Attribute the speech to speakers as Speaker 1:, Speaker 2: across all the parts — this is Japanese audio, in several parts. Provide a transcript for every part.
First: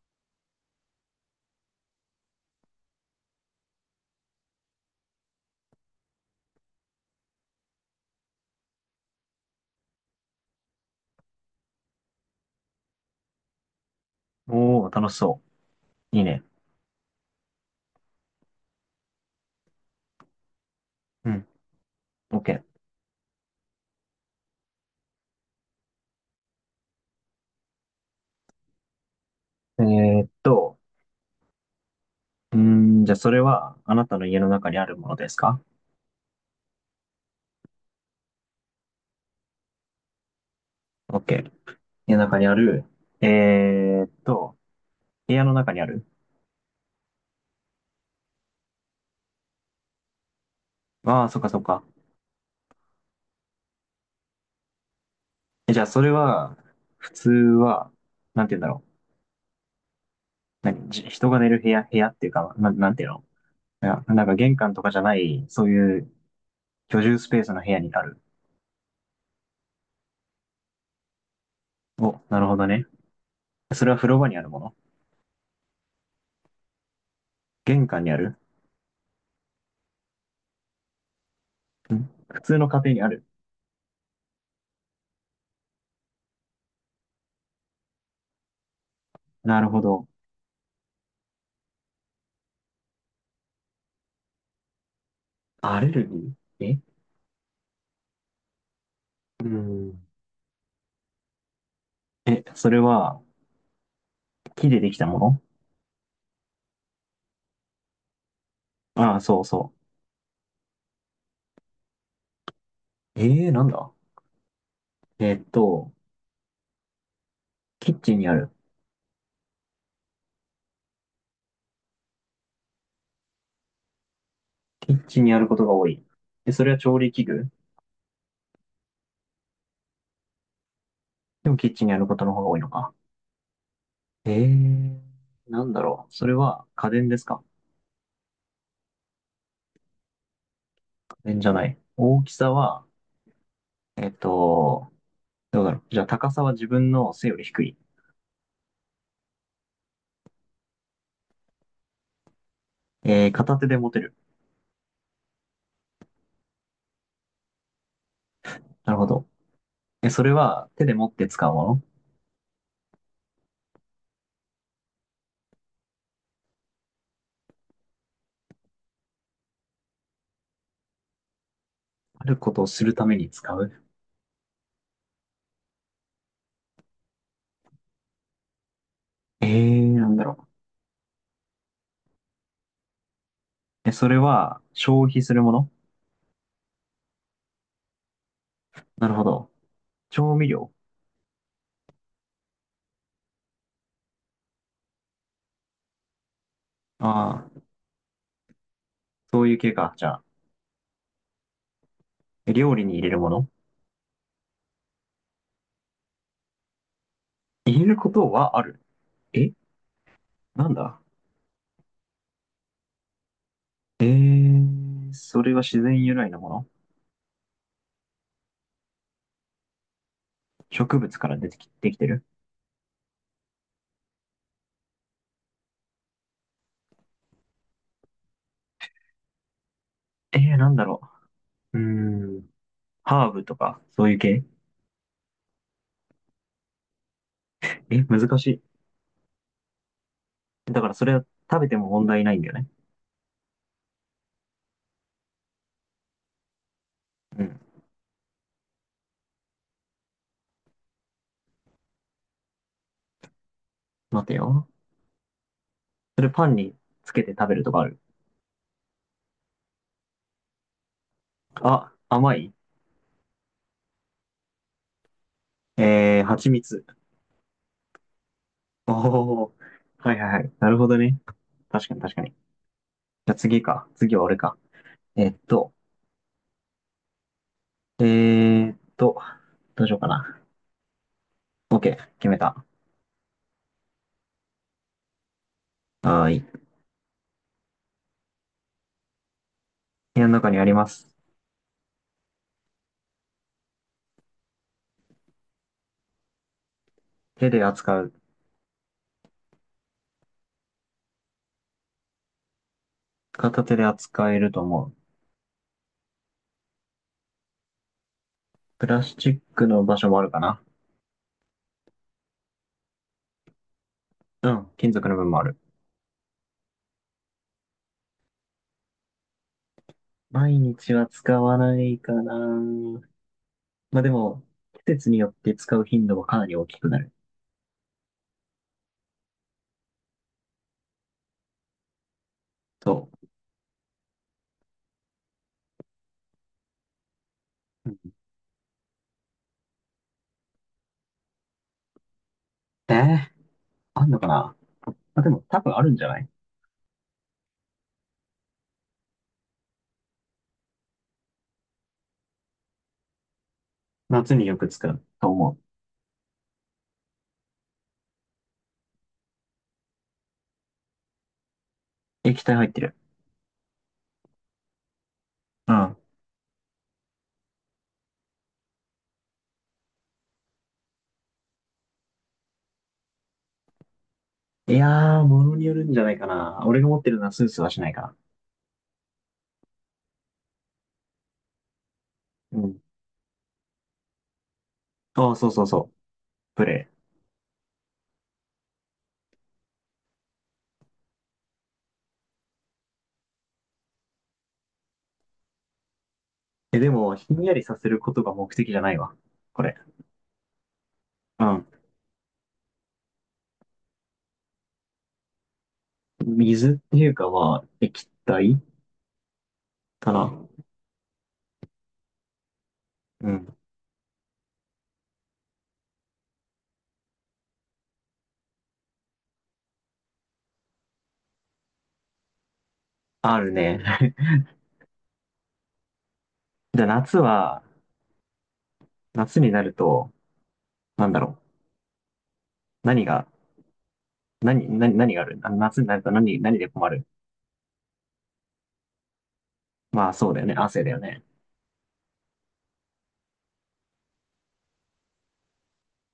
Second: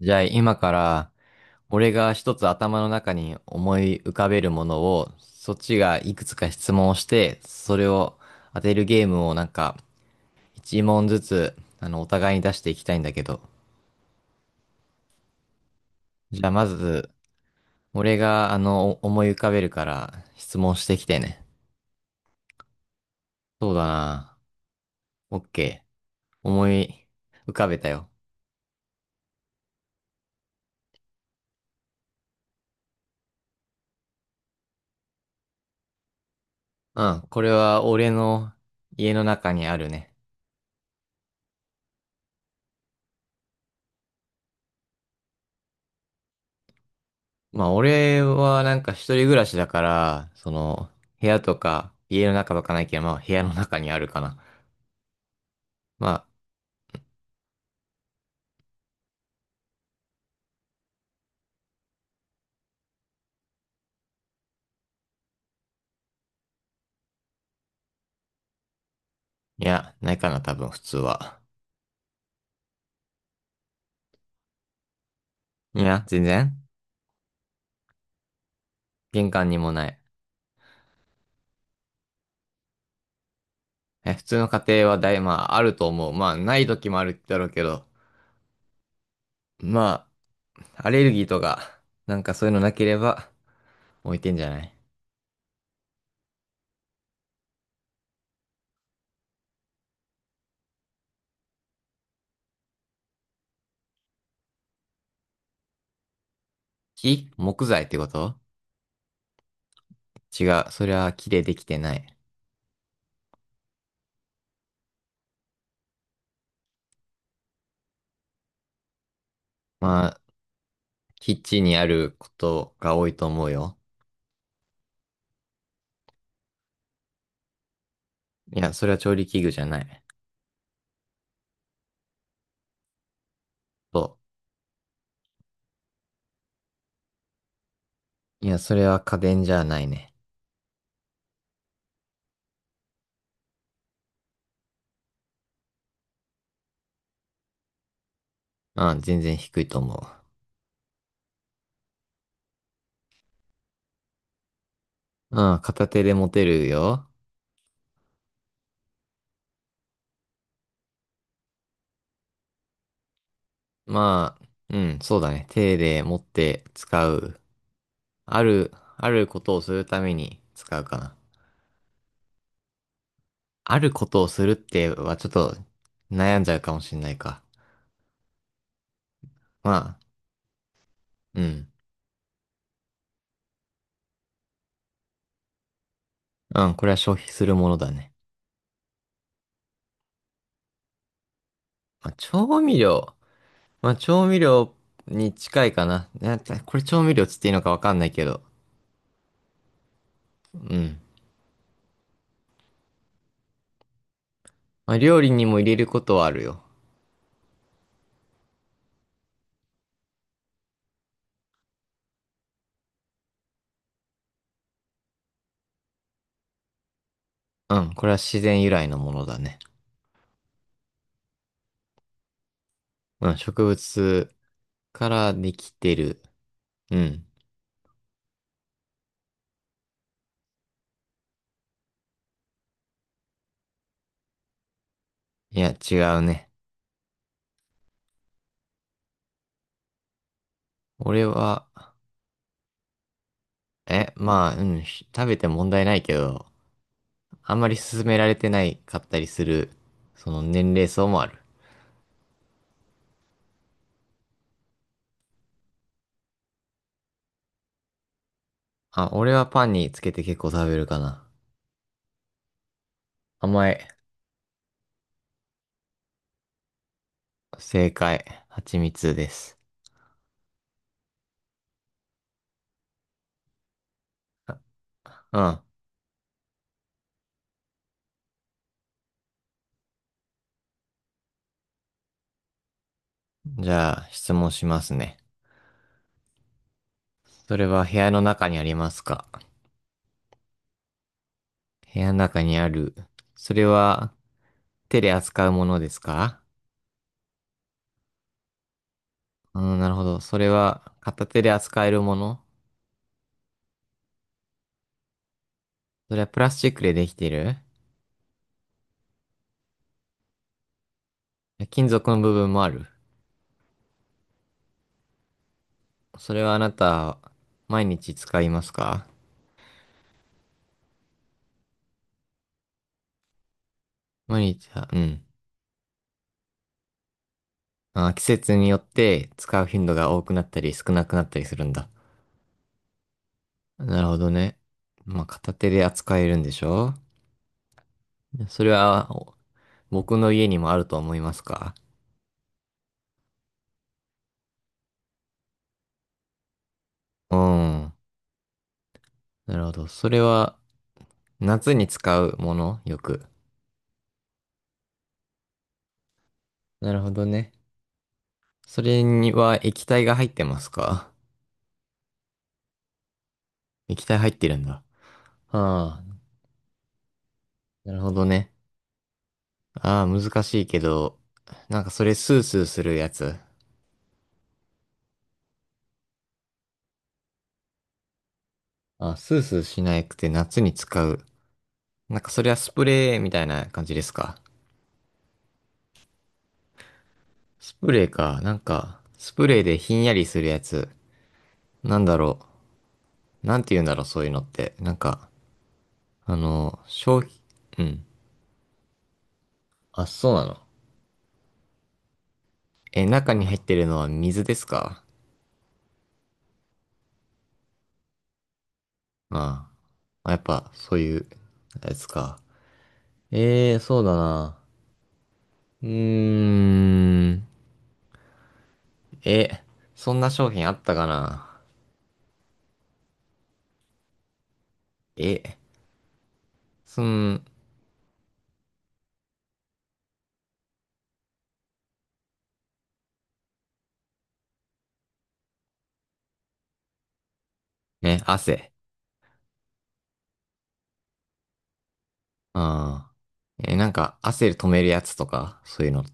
Speaker 1: じゃあ今から、俺が一つ頭の中に思い浮かべるものをそっちがいくつか質問をして、それを当てるゲームを、なんか一問ずつ、お互いに出していきたいんだけど。
Speaker 2: おー、楽しそう。いい
Speaker 1: じ
Speaker 2: ね。
Speaker 1: ゃあまず俺が思い浮かべるから、質問してきて
Speaker 2: う
Speaker 1: ね。
Speaker 2: ん。OK。
Speaker 1: そうだな、オッケー。思い浮かべたよ。
Speaker 2: ーっと、うーじゃあそれは、あなたの家の中にあるものですか？
Speaker 1: うん、これは俺の家の中にあるね。
Speaker 2: OK。家の中にある。えーっと、部屋の中にある。
Speaker 1: まあ、俺はなんか一人暮らしだから、
Speaker 2: あ
Speaker 1: 部
Speaker 2: あ、そ
Speaker 1: 屋
Speaker 2: っか
Speaker 1: と
Speaker 2: そっか。
Speaker 1: か、家の中とかないけど、まあ、部屋の中にあるかな。
Speaker 2: えじゃあそ
Speaker 1: ま
Speaker 2: れ
Speaker 1: あ、
Speaker 2: は、普通は、なんて言うんだろう。何、じ人が寝る部屋、部屋っていうか、な、なんていうの？いや、なんか玄関とかじゃない、そういう居住スペースの部屋にある。
Speaker 1: いや、ないかな、多分、普通は。
Speaker 2: お、なるほどね。それは風呂場にあるもの？
Speaker 1: いや、全然。
Speaker 2: 玄関にある？
Speaker 1: 玄関にもない。
Speaker 2: ん、普通の家庭にある。
Speaker 1: え、普通の家庭はまあ、あると思う。まあ、ない時もあるだろうけど、
Speaker 2: なるほ
Speaker 1: ま
Speaker 2: ど。
Speaker 1: あ、アレルギーとか、なんかそういうのなければ、置いてんじゃない？
Speaker 2: アレルギー？えうん。え、それは木でできたも
Speaker 1: 木材ってこと？
Speaker 2: の？ああ、そうそ
Speaker 1: 違う。それは木でできてない。
Speaker 2: う。えー、なんだえーっと、キッチンにある。
Speaker 1: まあ、キッチンにあることが多いと思うよ。
Speaker 2: キッチンにあることが多い。え、それは調理器具？
Speaker 1: いや、それは調理器具じゃない。
Speaker 2: でもキッチンにあることの方が多いのか。
Speaker 1: そ
Speaker 2: えー、なんだろう。それは家電ですか？
Speaker 1: う。いや、それは家電じゃないね。
Speaker 2: 家電じゃない。大きさは、えーっと、どうだろう。じゃあ高さは自分の背より低い。
Speaker 1: うん、全然低いと思
Speaker 2: えー、片手で持てる。
Speaker 1: う。うん、片手で持てるよ。
Speaker 2: なるほど。え、それは手で持って使うもの？
Speaker 1: まあ、うん、そうだね。手で持って使う。ある、あることをするために使うかな。
Speaker 2: あることをするために使う？
Speaker 1: あることをするってはちょっと悩んじゃうかもしんないか。
Speaker 2: え
Speaker 1: ま
Speaker 2: ー、
Speaker 1: あ、
Speaker 2: なんだろう。
Speaker 1: うん。
Speaker 2: え、それは消費するもの？
Speaker 1: うん、これは消費するものだね。
Speaker 2: なるほど。調味料？
Speaker 1: まあ、調味料。まあ、調味料に近いかな。なんかこれ調味料つっ
Speaker 2: あ
Speaker 1: ていい
Speaker 2: あ、
Speaker 1: のかわかんないけど。
Speaker 2: そういう系か。じゃあ、
Speaker 1: うん。
Speaker 2: え料理に入れるもの？
Speaker 1: まあ、料理にも入れることはあるよ。
Speaker 2: 入れることはある。えなんだえー、それは自然由来のもの？
Speaker 1: うん、これは自然由来のものだね。
Speaker 2: 植物から出てき、できてる？
Speaker 1: うん、植物からできてる。うん。
Speaker 2: えー、なんだろうーん、ハーブとか、そういう系？
Speaker 1: いや、違うね。
Speaker 2: え、難しい。だからそれは
Speaker 1: 俺
Speaker 2: 食
Speaker 1: は、
Speaker 2: べても問題ないんだよね。
Speaker 1: まあ、うん、食べて問題ないけど、
Speaker 2: う
Speaker 1: あん
Speaker 2: ん。
Speaker 1: まり勧められてないかったりする、その年齢層もある。
Speaker 2: 待てよ。それパンにつけて食べるとかある？
Speaker 1: あ、俺はパンにつけて結構食べるかな。
Speaker 2: あ、甘い？
Speaker 1: 甘い。
Speaker 2: えー、蜂蜜。
Speaker 1: 正解。蜂蜜で
Speaker 2: おー。
Speaker 1: す。
Speaker 2: はいはいはい。なるほどね。確かに確かに。じゃあ次か。次は俺か。えっ
Speaker 1: うん。
Speaker 2: と、えーっと、どうしようかな。OK。決めた。
Speaker 1: じゃあ、質問しますね。
Speaker 2: はーい。
Speaker 1: それは部屋の中にありますか？
Speaker 2: 部屋の中にあります。
Speaker 1: 部屋の中にある。それは手で扱うものですか？
Speaker 2: 手で扱う。
Speaker 1: うん、なるほど。それは片手で扱えるもの？
Speaker 2: 片手で扱えると思う。
Speaker 1: それはプラスチックでできている？
Speaker 2: プラスチックの場所もあるかな。
Speaker 1: 金属の部分もある。
Speaker 2: うん。金属の部分もある。
Speaker 1: それはあなた、毎日使いますか？
Speaker 2: 毎日は使わないかな。まあでも、
Speaker 1: 毎日は、
Speaker 2: 季
Speaker 1: う
Speaker 2: 節に
Speaker 1: ん。
Speaker 2: よって使う頻度はかなり大きくなる。
Speaker 1: あ、季節によって使う頻度が多くなったり少なくなったりするんだ。
Speaker 2: そ
Speaker 1: なるほどね。まあ、片手で扱えるんでしょ？
Speaker 2: う。うん。
Speaker 1: それは、僕の家にもあると思いますか？
Speaker 2: えー、あんのかな。まあでも多分あるんじゃない？
Speaker 1: うん。なるほど。それは、夏に使うものよく。
Speaker 2: 夏によく使うと思う。
Speaker 1: なるほどね。それには液体が入ってますか？
Speaker 2: 液体入ってる。
Speaker 1: 液体入ってるんだ。
Speaker 2: うん。
Speaker 1: ああ、なるほどね。ああ、難しいけど、なんかそれスースーするやつ。
Speaker 2: いやー、ものによるんじゃないかな。俺が持ってるのはスースーはしないかな。
Speaker 1: ああ、スースーしなくて夏に使う。なんかそれは
Speaker 2: う
Speaker 1: ス
Speaker 2: ん。
Speaker 1: プレーみたいな感じですか？
Speaker 2: ああ、そうそうそう。プレ
Speaker 1: スプレーか。なんか、スプレーでひんやりするやつ。なんだろう。なんて言うんだろう、そういうのって。なんか、
Speaker 2: イ。え、でも、
Speaker 1: 消費、
Speaker 2: ひんやりさ
Speaker 1: う
Speaker 2: せる
Speaker 1: ん。
Speaker 2: ことが目的じゃないわ。これ。
Speaker 1: あ、そうなの。
Speaker 2: うん。
Speaker 1: え、中に入ってるのは水ですか？
Speaker 2: 水っていうかまあ、液体
Speaker 1: あ
Speaker 2: か
Speaker 1: あ。やっ
Speaker 2: な。
Speaker 1: ぱ、そういう、やつか。
Speaker 2: うん。
Speaker 1: ええ、そうだな。うーん。え、そんな商品あったかな？
Speaker 2: あるね。
Speaker 1: え、
Speaker 2: じゃあ
Speaker 1: そ
Speaker 2: 夏
Speaker 1: ん、
Speaker 2: は、夏になると、なんだろう。何が、何、何、何があるあ夏になると何、何で困る？
Speaker 1: ね、汗。
Speaker 2: まあそうだよね。汗だよね。
Speaker 1: ああ。え、なんか、汗止めるやつとか、そういうの。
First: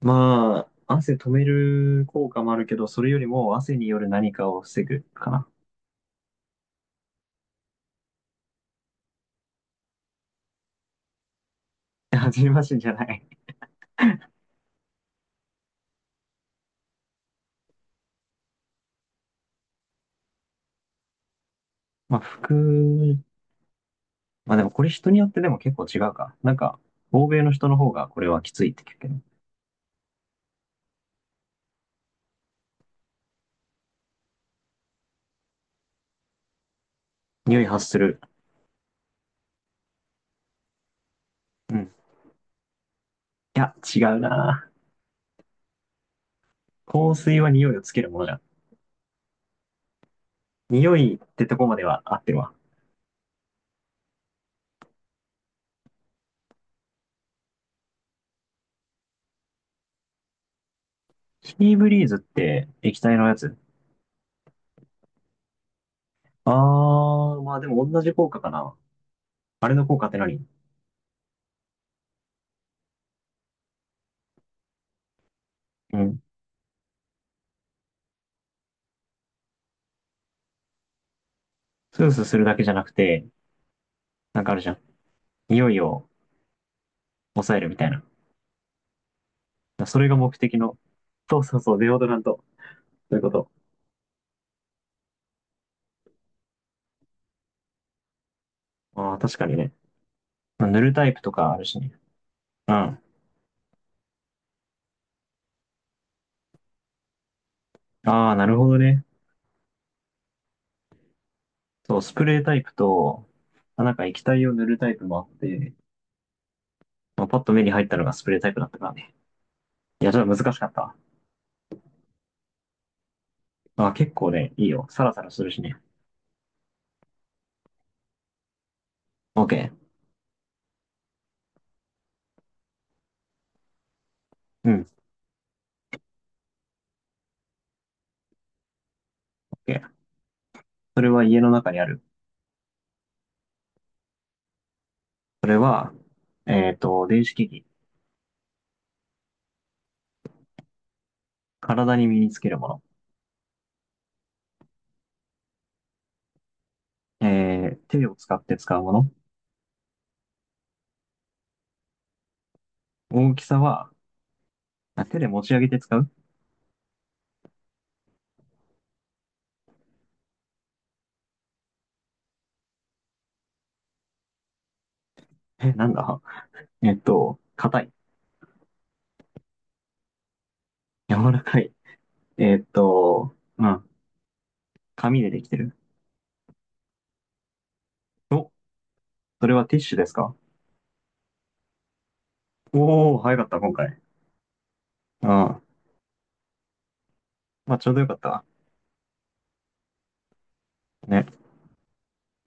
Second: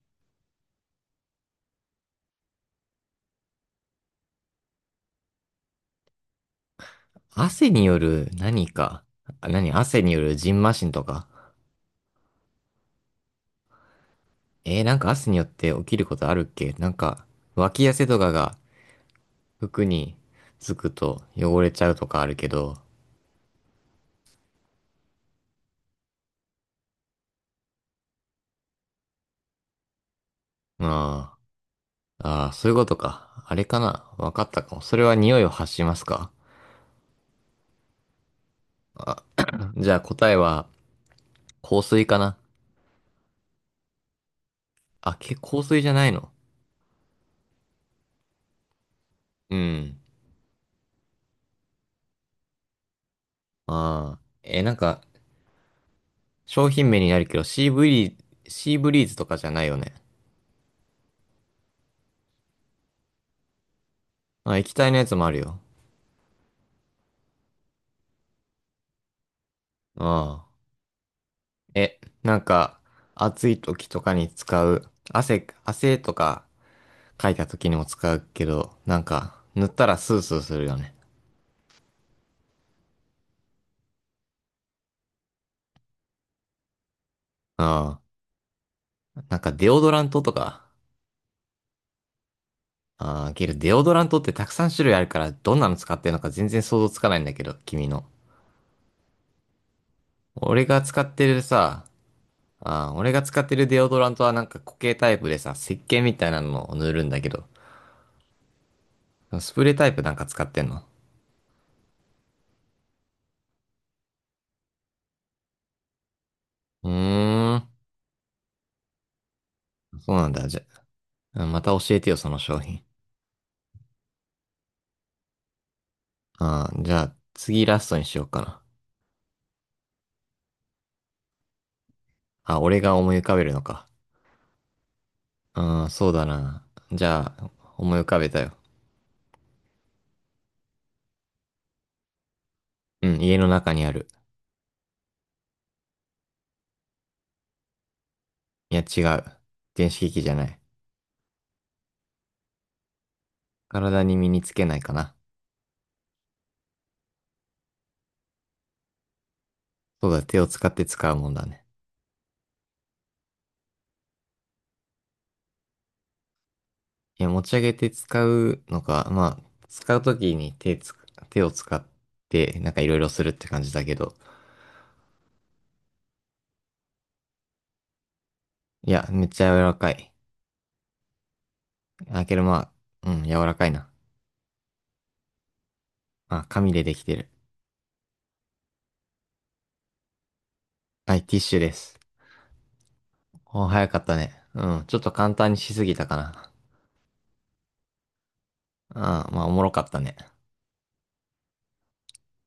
Speaker 2: まあ、汗止める効果もあるけど、それよりも汗による何かを防ぐかな。
Speaker 1: 汗による何か。あ、汗による蕁麻疹とか。
Speaker 2: 初めましてじゃない。
Speaker 1: なんか汗によって起きることあるっけ？なんか、脇汗とかが服につくと汚れちゃうと
Speaker 2: ま
Speaker 1: か
Speaker 2: あ、
Speaker 1: あるけど。
Speaker 2: 服、まあでもこれ人によってでも結構違うか。なんか、欧米の人の方がこれはきついって聞くけど。
Speaker 1: ああ。ああ、そういうことか。あれかな。わかったかも。それは匂いを発しますか？
Speaker 2: 匂い発する。
Speaker 1: じゃあ答えは
Speaker 2: う
Speaker 1: 香
Speaker 2: ん。
Speaker 1: 水かな。
Speaker 2: いや、違うな。
Speaker 1: あ、香水じゃないの？
Speaker 2: 香水は匂いをつけるものじゃん。
Speaker 1: うん。
Speaker 2: 匂いってとこまでは合ってるわ。
Speaker 1: ああ。え、なんか、商品名になるけど、シーブリーズとかじゃないよね。
Speaker 2: キーブリーズって液体のやつ？
Speaker 1: あ、液体のやつもあるよ。
Speaker 2: あー、まあでも同じ効果かな。あれの効果って何？
Speaker 1: ああ。え、なんか、暑い時とかに使う、汗
Speaker 2: う
Speaker 1: と
Speaker 2: ん。
Speaker 1: かかいた時にも使うけど、なんか、塗ったらスースーするよね。
Speaker 2: スースーするだけじゃなくて、なんかあるじゃん。匂いを抑えるみたい
Speaker 1: あ
Speaker 2: な。
Speaker 1: あ。なんか、デオド
Speaker 2: そ
Speaker 1: ラ
Speaker 2: れ
Speaker 1: ン
Speaker 2: が
Speaker 1: トと
Speaker 2: 目的
Speaker 1: か。
Speaker 2: の。そうそうそう、デオドラント。そういう
Speaker 1: あ
Speaker 2: こ
Speaker 1: あ、け
Speaker 2: と。
Speaker 1: どデオドラントってたくさん種類あるから、どんなの使ってるのか全然想像つかないんだけど、君の。
Speaker 2: ああ、確かにね。
Speaker 1: 俺
Speaker 2: まあ
Speaker 1: が
Speaker 2: 塗る
Speaker 1: 使
Speaker 2: タ
Speaker 1: っ
Speaker 2: イプ
Speaker 1: て
Speaker 2: と
Speaker 1: る
Speaker 2: かあるし
Speaker 1: さ、
Speaker 2: ね。うん。
Speaker 1: ああ、
Speaker 2: あ
Speaker 1: 俺が使ってるデオドラントはなんか固形タイプでさ、石鹸みたいなのを塗るんだけど、
Speaker 2: あ、なるほどね。
Speaker 1: スプレータイプなんか使ってんの？
Speaker 2: そう、スプレータイプと、まあ、なんか液体を塗るタイプもあって、
Speaker 1: うー
Speaker 2: まあ、パッと目
Speaker 1: ん、
Speaker 2: に入ったのがスプレータイプだったからね。い
Speaker 1: そ
Speaker 2: や、
Speaker 1: う
Speaker 2: ちょっ
Speaker 1: なん
Speaker 2: と
Speaker 1: だ。
Speaker 2: 難
Speaker 1: じ
Speaker 2: し
Speaker 1: ゃ、
Speaker 2: かったわ。
Speaker 1: うんまた教えてよ、その商品。
Speaker 2: まあ、結構ね、いいよ。サラサラするしね。
Speaker 1: ああ、じゃあ、次ラストにしようかな。
Speaker 2: OK。
Speaker 1: あ、俺が思い浮かべるのか。
Speaker 2: うん、
Speaker 1: うん、そうだな。じゃあ、思い浮かべたよ。
Speaker 2: OK。それは家の中にある。
Speaker 1: うん、家の中にある。
Speaker 2: それは、えっと、電子機器。
Speaker 1: いや、違う。電子機器じゃない。
Speaker 2: 体に身につけるもの。
Speaker 1: 体に身につけないかな。
Speaker 2: えー、手を使って使うもの。
Speaker 1: そうだ、手を使って使うもんだね。
Speaker 2: 大きさは、あ手で持ち上げて使う？
Speaker 1: いや、持ち上げて使うのか、まあ、使うときに手を使って、なんかいろいろするって感じだけど。
Speaker 2: え、なんだ？えっと、硬い。
Speaker 1: いや、めっちゃ柔らかい。
Speaker 2: 柔らかい。
Speaker 1: あ、けど
Speaker 2: えっ
Speaker 1: まあ、うん、
Speaker 2: と、
Speaker 1: 柔らか
Speaker 2: う
Speaker 1: い
Speaker 2: ん。
Speaker 1: な。
Speaker 2: 紙でできてる。
Speaker 1: まあ、紙でできてる。
Speaker 2: お、それはティッシュですか？
Speaker 1: はい、ティッシュです。
Speaker 2: おおー、早かった、
Speaker 1: お、
Speaker 2: 今
Speaker 1: 早か
Speaker 2: 回。
Speaker 1: ったね。うん、ちょっと
Speaker 2: うん。
Speaker 1: 簡単に
Speaker 2: ま
Speaker 1: しすぎたかな。
Speaker 2: あ、ちょうどよかったわ。
Speaker 1: あ、まあ、おもろかったね。
Speaker 2: ね。